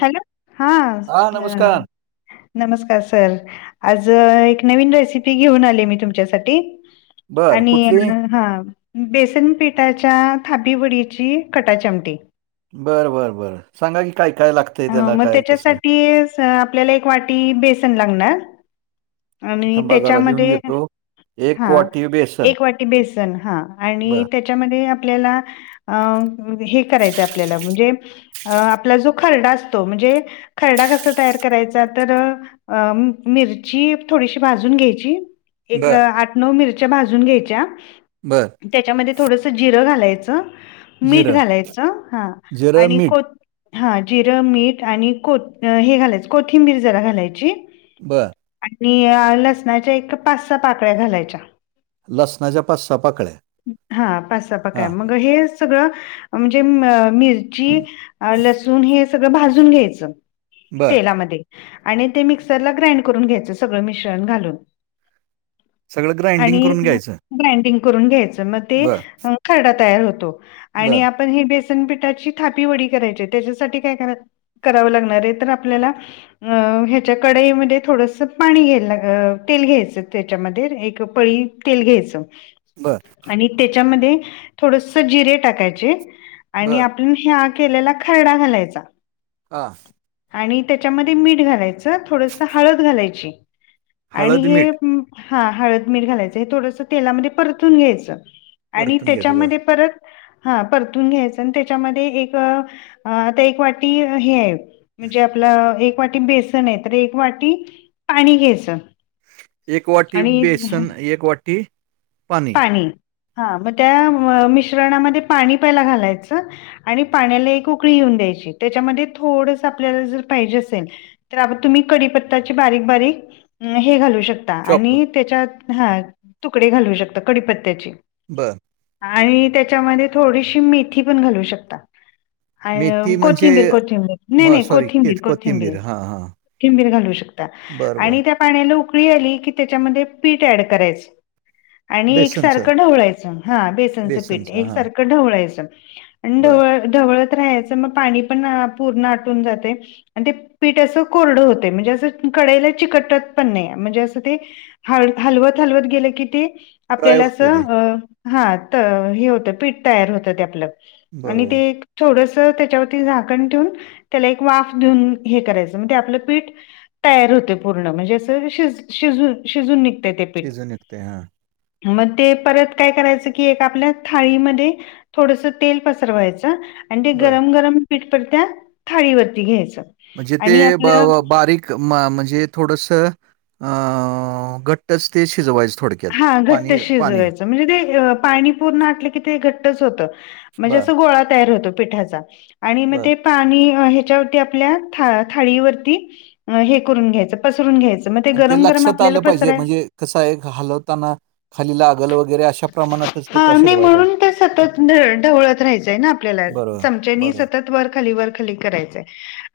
Hello? हा, हा नमस्कार [unintelligible] नमस्कार सर. आज, एक नवीन रेसिपी घेऊन आले, मी तुमच्यासाठी. बर आणि कुठली हं बेसनपिठाच्या, थापी वडीची, कटाची आमटी. बरं बरं बरं, सांगा की, काय काय लाग म त्याच्यासाठी, आपल्याला एक वाटी, बेसन लागणार. आणि थांबा जरा लिहून त्याच्यामध्ये घेतो एक हा, वाटी बेसन एक वाटी बेसन, हां, बर आणि त्या च्या मध्ये आपल्याला हे करायचं, आपल्याला, म्हणजे आपला जो खरडा असतो, म्हणजे खरडा कसा तयार करायचा, तर अ, मिरची थोडीशी भाजून घ्यायची एक बर आठ-नऊ मिरच्या, भाजून घ्यायच्या. बरं. त्याच्यामध्ये, थोडंसं जिरं घालायचं, मीठ जिरं घालायचं, हं जिरं आणि मीठ कोत हा, जिरं, मीठ आणि कूट हे घालायचं, कोथिंबीर जरा घालायची. बरं. आणि लसणाच्या, एक पाच सा पाकळ्या, घालायच्या. लसणाच्या पाच सहा पाकळ्या हा, पाचसा हा पकळ्या, मग हेच सगळ, म्हणजे म-मिरची, अ लसूण हे सगळं भाजून घ्यायचं. बर तेलामध्ये आणि ते मिक्सरला ग्राईंड करून घ्यायचं, सगळं मिश्रण घालून सगळं ग्राइंडिंग आणि करून घ्यायचं ग्राईडिंग करून घ्यायच, मग ते बर खरडा तयार होतो, बर आणि आपण हे बेसनपिठाची, थापी वडी करायचीत. त्याच्यासाठी, काय करा-कराव लागणार ये, तर आपल्याला अ ह्याच्या कडईमध्ये, थोडंसं पाणी घ्यायला लाग, तेल घ्यायचं, त्याच्यामध्ये एक पळी तेल घ्यायचं बरं. आणि त्याच्यामध्ये थोडसं, जिरे टाकायचे आणि बर आपण ह्या केलेला खरडा घालायचा. हां. आणि त्याच्यामध्ये, मीठ घालायचं, थोडस हळद घालायची आणि हळद हे मीठ म, हळद मीठ घालायचं, हे थोडसं तेलामध्ये, परतून घ्यायचं आणि परतून घ्यायचं बर त्याच्यामध्ये परत, हा परतून घ्यायचं, आणि त्याच्यामध्ये एक अ आता एक वाटी हे आहे, म्हणजे आपला एक वाटी बेसन आहे, तर एक वाटी पाणी घ्यायचं. एक वाटी आणि बेसन एक वाटी पाणी. हा मग त्या मिश्रणामध्ये पाणी पहिला घालायचं, आणि त्या पाण्याला एक उकळी येऊन द्यायची, त्याच्यामध्ये थोडसं आपल्याला जर पाहिजे असेल तर आता तुम्ही कडीपत्ताची बारीक बारीक हे घालू शकता. चॉप आणि त्याच्यात हा तुकडे घालू शकता कडीपत्त्याचे. बरं. आणि त्याच्यामध्ये थोडीशी मेथी पण घालू शकता. अ मेथी म्हणजे कोथिंबीर कोथिंबीर नाही म नाही, सॉरी कोथिंबीर तेच कोथिंबीर. हां हां कोथिंबीर घालू शकता, बरं, बरं. आणि त्या पाण्याला उकळी आली की त्याच्यामध्ये पीठ ऍड करायचं. आणि बेसनचं एकसारखं ढवळायचं, हा बेसनचं पीठ एकसारखं ढवळायचं आणि बरं. ढवळ ढवळत राहायचं मग पाणी पण पूर्ण आटून जातय. आणि ते पीठ असं कोरडं होतय, म्हणजे अस कढईला चिकटत पण नाही, म्हणजे असं ते ह हलवत हलवत गेलं की ते, ड्राय आपल्याला होतं ते. असं, हा हे होतं पीठ तयार होतं ते आपलं. आणि ते बरोबर. थोडसं त्याच्यावरती झाकण ठेवून, त्याला एक वाफ देऊन हे करायचं, म्हणजे आपलं पीठ तयार होतय पूर्ण, म्हणजे असं श शज शिजून निघतय ते पीठ. शिजून निघते. हां, मग ते परत काय करायचं कि एक आपल्या थाळीमध्ये थोडस तेल पसरवायचं, आणि ते बरं. गरम गरम पीठपरत्या थाळीवरती घ्यायचं. म्हणजे आणि ते ब आपलं बारीक म्हणजे थोडसं घट्टच ते शिजवायच थोड हा घट्ट शिजवायच. म्हणजे ते पाणी पूर्ण आटलं की ते घट्टच होतं, म्हणजे बरं, अस गोळा तयार होतो पिठाचा. आणि म बरं. ते पाणी ह्याच्यावरती आपल्या, था थाळीवरती हे करून घ्यायचं पसरून घ्यायचं. मग ते पण गरम गरम लक्षात आपल्याला आलं पाहिजे पसराय म्हणजे कसं हाय घालवताना ते हा का नाही, शिजवायला पाहिजे. म्हणून तर सतत ढवळत राहायचंय ना, आपल्याला, बरोबर, चमच्यानी बरोबर. सतत वर खाली वर खाली करायचंय.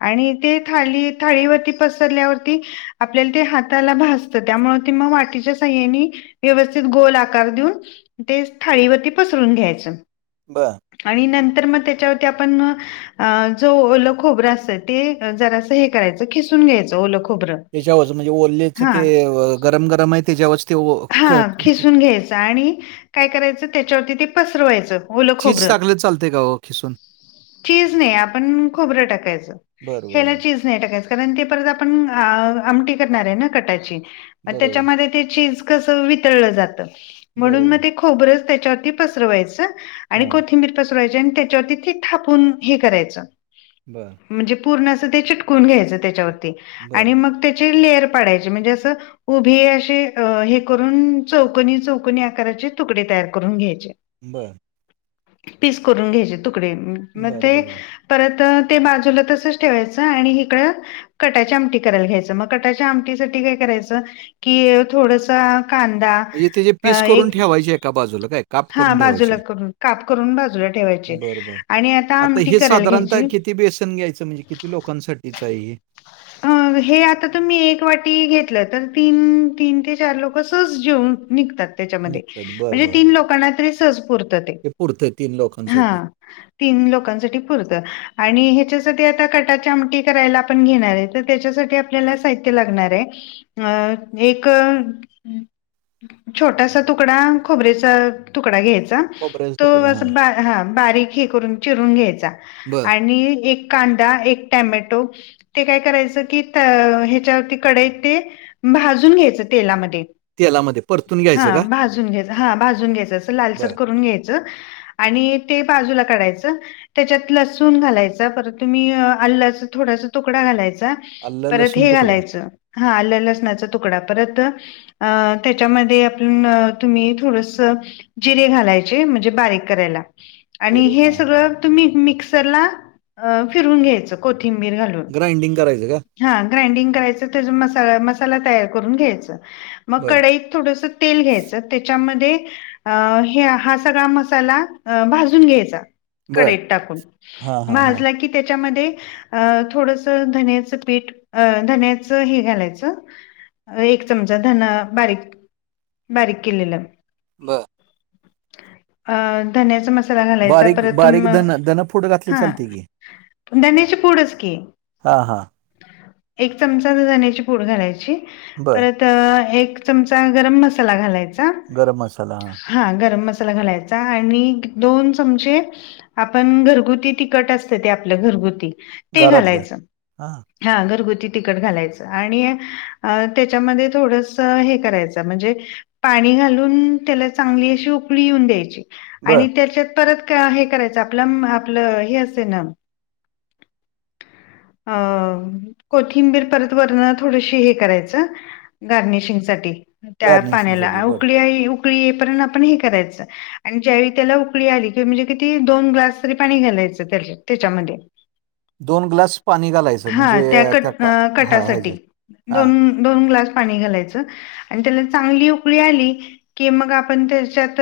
आणि ते थाली थाळीवरती पसरल्यावरती आपल्याला ते हाताला भाजतं, त्यामुळे ते मग वाटीच्या साहाय्यानी व्यवस्थित गोल आकार देऊन ते थाळीवरती पसरून घ्यायचं. बर. आणि नंतर मग त्याच्यावरती आपण अ जो ओलं खोबरं असतं, ते जरासं हे करायचं, खिसून घ्यायचं ओल खोबरं. त्याच्यावर म्हणजे ओलेच हा ते गरम गरम आहे त्याच्यावरच. ते ओ हा क खिसून घ्यायचं, आणि काय करायचं त्याच्यावरती ते पसरवायचं. ओलं चीज खोबरं टाकलं तर चालतय का ओ खिसून? चीज नाही आपण खोबरं टाकायचं, बरं, बरं, ह्याला बरं. चीज चीज नाही टाकायच. कारण ते परत आपण आमटी करणार आहे. ना कटाची म बरोबर, त्याच्यामध्ये ते चीज कस वितळलं जातं, म्हणून बरोबर. मग ते खोबरच त्याच्यावरती पसरवायचं. आणि हां. कोथिंबीर पसरवायची, आणि त्याच्यावरती ते थापून हे करायचं. बर. म्हणजे पूर्ण असं ते चिटकून घ्यायचं त्याच्यावरती आणि बरं, मग त्याचे लेअर पाडायची म्हणजे असं उभी अशी हे करुन चौकनी, चौकनी आकाराचे तुकडे तयार करून घ्यायचे. बरं. पीस करून घ्यायचे तुकडे मग बरं, ते बरोबर. परत ते बाजूला तसच ठेवायचं आणि हिकडं कटाच्या आमटी करायला घ्यायच, मग कटाच्या आमटीसाठी काय करायचं की थोडस कांदा म्हणजे त्याचे अ पीस करून एक ठेवायचे एका बाजूला काय? काप हा करून ठेवायचे. बाजूला करून काप करून बाजूला ठेवायचे बरं, बरं. आणि आता आमटी हे करायला साधारणतः घ्यायची. किती बेसन घ्यायचं म्हणजे किती लोकांसाठीच आहे हे? अ हे आता तुम्ही एक वाटी घेतलं, तर तीन, तीन ते चार लोक सहज जेऊन निघतात. त्यांच्यामध्ये निघतात. बरं, म्हणजे बरं, बरं. तीन लोकांना तरी सहज पुरत ते हे पुरतंय हा. लोकांसाठी. तीन लोकांसाठी पुरत आणि ह्याच्यासाठी आता कटाच्या आमटी करायला आपण घेणार आहेत. तर त्याच्यासाठी आपल्याला साहित्य लागणार आहे, अ एक छोटासा तुकडा खोबरेचा तुकडा घ्यायचा. खोबऱ्याचा तो तुकडा. अस हां. ह बारीक हे करून चिरून घ्यायचा बरं. आणि एक कांदा एक टॅमॅटो ते काय करायच की ह्याच्यावरती कडईत ते भाजून घ्यायच तेलामध्ये. तेलामध्ये परतून हा घ्यायचं का? भाजून घ्यायच हा भाजून घ्यायच अस लालसर बरं. करून घ्यायचं. आणि ते बाजूला काढायचं. त्याच्यात लसूून घालायचा परत तुम्ही आलाच थोडासा तुकडा घालायचा. आलं, परत लसूण हे तुकडा, घालायचं हा आल, लसणाचा तुकडा परत अ त्याच्यामध्ये आपण तुम्ही थोडस जिरे घालायचे म्हणजे बारीक करायला. आणि जिरे. हे हां. सगळं तुम्ही मिक्सरला फिरून घ्यायचं कोथिंबीर घालून. ग्राइंडिंग करायचं का? हा ग्राइंडिंग करायचं त्याचा मसा मसाला तयार करून घ्यायच मग बरं. कढाईत थोडस तेल घ्यायचं त्याच्यामध्ये अ ह हा सगळा मसाला भाजून घ्यायचा. बरं. कढईत टाकून हां, हां, हां. भाजला की त्याच्यामध्ये थोडस धनेच पीठ धनेच हे घालायचं एक चमचा धना बारीक बारीक केलेलं. बर. अ धन्याचा मसाला धन्याचा मसाला घालायचा बारीक परत बारीक म धन धनपूड घातली हा चालते की? धन्याची पूडच की. हा हा. एक चमचा धण्याची पूड घालायची बरं. परत तर एक चमचा गरम मसाला घालायचा. गरम मसाला हा. हा गरम मसाला घालायचा आणि दोन चमचे आपण घरगुती तिकट असत ते आपलं घरगुती. ते घरातल घालायचं. हा. हा घरगुती तिकट घालायचं आणि त्याच्यामध्ये थोडस हे करायचं म्हणजे पाणी घालून त्याला चांगली अशी उकळी येऊन द्यायची बर आणि त्याच्यात परत हे करायचं आपल, आपल हे असे ना अ. कोथिंबीर परत वरण थोडशी हे करायचं गार्निशिंग साठी. त्या पाण्याला गार्निशिंगसाठी बर उकळी उकळी येई पर्यंत आपण हे करायचं. आणि ज्यावेळी त्याला उकळी आली किवा म्हणजे किती दोन ग्लास तरी पाणी घालायचं त्या त्याच्यामध्ये. दोन ग्लास पाणी घालायच. हा त्या कट कटासाठी हा दोन दोन ग्लास पाणी घालायचं. आणि त्याला चांगली उकळी आली की मग आपण त्याच्यात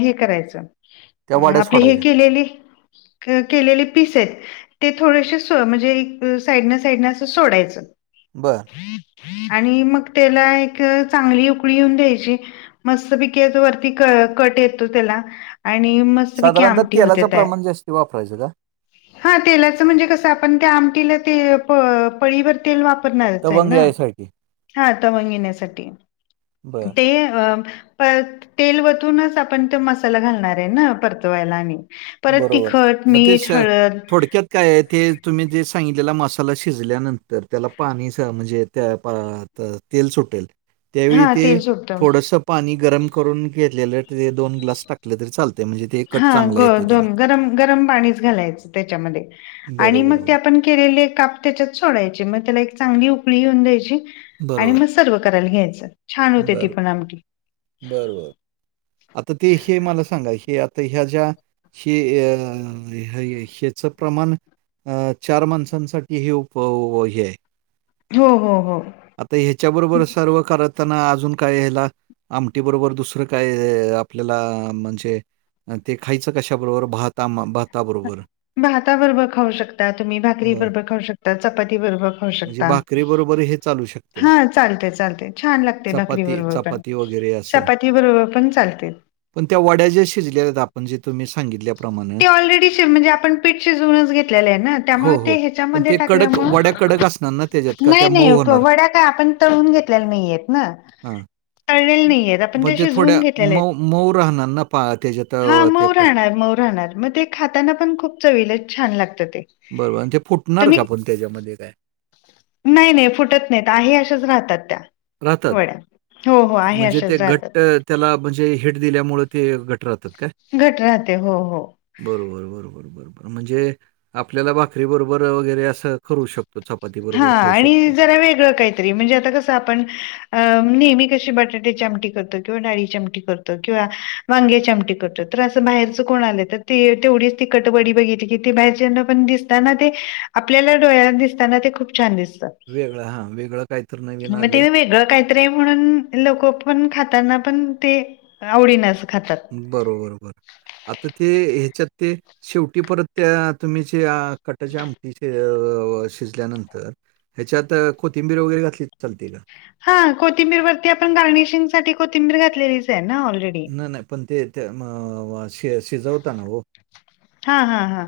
हे करायचं. त्या अ वाड्या आपले हे सोडायच्या केलेले. केलेले पीस आहेत ते थोडेसे म्हणजे. साईड ना साईडने असं सोडायचं. बरं. आणि मग त्याला एक चांगली उकळी येऊन द्यायची. मस्त पैकी वरती क कट येतो त्याला आणि म. साधारणत तेलाचं प्रमाण जास्त वापरायचं का? हा तेलाचं म्हणजे कसं आपण त्या आमटीला ते. पळीवर तेल वापरणारच आहे तवंग ना यायसाठी हा तवंगेण्यासाठी. बर ते अ. प तेल वतूनच आपण त मसाला घालणार आहे ना परतवायला आणि. परत बरोबर तिखट मग ते मीठ श हळद. थोडक्यात काय आहे ते तुम्ही जे सांगितलेला मा. त्याला शिजल्यानंतर त्याला पाणी म्हणजे त्या तेल सुटेल. त्यावेळी हा ते तेल सुटतं थोडस. पाणी गरम करून घेतलेलं तिथे दोन ग्लास टाकले तरी चालते म्हणजे ते कट हा चांगलं ग येत. पा घ बरोबर त्या. केलेले काप त्यात सोडायचे मग त्याला एक चांगली उकळी येऊ द्यायची. बरोबर. सर्व करायला घ्यायचं छान होते ती पण आमखी. बरोबर आता ते हे मला सांगा हे आता ह्या ज्या. हे अ ह्याच प्रमाण? अ चार माणसांसाठी हेप हे आहे. हो हो हो आता ह्याच्या बरोबर सर्व करत. असताना अजून काय ह्याला आमटी बरोबर दुसरं काय आपल्याला म्हणजे. ते खायचं कशाबरोबर भहता बहताा बरोबर. भाताबरोबर खाऊ शकता तुम्ही भाकरी बरं. बरोबर खाऊ शकता चपाती बरोबर खाऊ म्हणजे शकता. भाकरीबरोबर हे चालू शकते. हा चालते चालते छान लागते भाकरी चपाती बरोब पण चपाती वगैरे असं. चपाती बरोब पण चालते. पण त्या वड्या ज्या शिजलेल्या आहेत आपण जे तुम् सांगितले. ते ऑलरेडी म्हणजे आपण पीठचे जुनच घेतलेले आहे ना हो, त्यामुळे ते हो. पण ह्याच्यामध्ये ते कडक टाकल्यामु. वड्या कडक असणार ना त्याच्यात का त्या नाही नाही मऊ होणार? वड्या काय आपण तळून घेतलेल्या नाहीयेत ना. हां. कळलेले नाही आहेत आपण त्या जुून घेतलेले आहेत. मौराहानाना पाळते ज. हा मऊ राहणार मऊ राहणार मग ते खाताना पण खूप चवील छान लागत ते. बरोबर आणि ते फुटणार तुम्ही का आपण त्याच्यामध्ये काय. नाही नाही फुटत नाहीत आहे अशाच राहतात त्या. राहतात. वडा हो हो आहे म्हणजे ते अशाच राहतात. घट्ट त्याला म्हणजे हिट दिल्यामुळं ते गट राहतात. काय? घट राहते हो हो. बरोबर बरोबर बरोबर म्हणजे आपल्याला भाकरी बरोबर वगैरे अस करू शकतो चपाती हा बरोबर खाऊ आणि शकतो. जरा वेगळं काय? तरी म्हणजे आता कसं आपण अं नेहमी कशी बटाटेची आमटी करतो किंवा डाळी चमट करतो किंवा वांगेची आमटी करतो तर असं बाहेरच कोण आलं तर ते तेवढीच तिखट वडी बघितली की ते बाहेरच्याना पण दिस ताना ते आपल्याला डोळ्याना दिसताना ते खूप छान दिसतात. वेगळां हा वेगळं काहीत नवीन आलय. ते वेगळं काय तरी हाय म्हणून लोक पण खाताना पण ते आवडीनच खातात. बरोबर बर आता ते ह्याच्यात ते शेवटी परत त्या तुम्ही ज्या कटाच्या आमटीचे शिजल्यानंतर ह्याच्यात कोथिंबीर वगैरे घातली चालते का? हा कोथिंबीर वरती आपण गार्निशिंग साठी कोथिंबीर घातलेलीच आहे ना ऑलरेडी. नाही नाही पण ते श शिजवताना हो. हा हा हा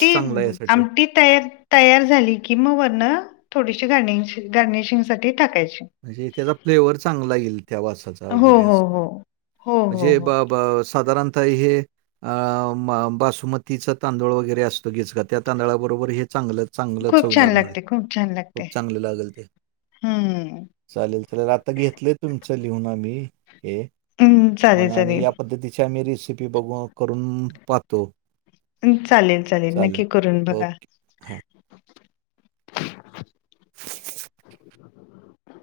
ती चांगला यासाठी आमटी तर तयार झाली की मग वरण थोडीशी गार्नि गार्निशिंग साठी टाकायची. म्हणजे त्याचा फ्लेवर चांगल येईल त्या वासाचा हो वगैरे असं हो हो. हो हो म्हणजे हो बा बा- साधारणता हे अ बासुमतीचा तांदूळ वगैरे असतो घीच का त्या तांदळाबरोबर हे चांगलं चांगलंच खूप होय छान लागणार लागते खूप छान लागते. खूप चांगले लागेल ते. हम्म. चालेल चालेल आता घेतलंय तुमचं लिहून आम्ही हे. हम्म, मग चालेल आणि चालेल. या पद्धतीची आम्ही रेसिपी बघ करून पाहतो. चालेल चालेल नक्की करून बघा. ओके हां [inaudible]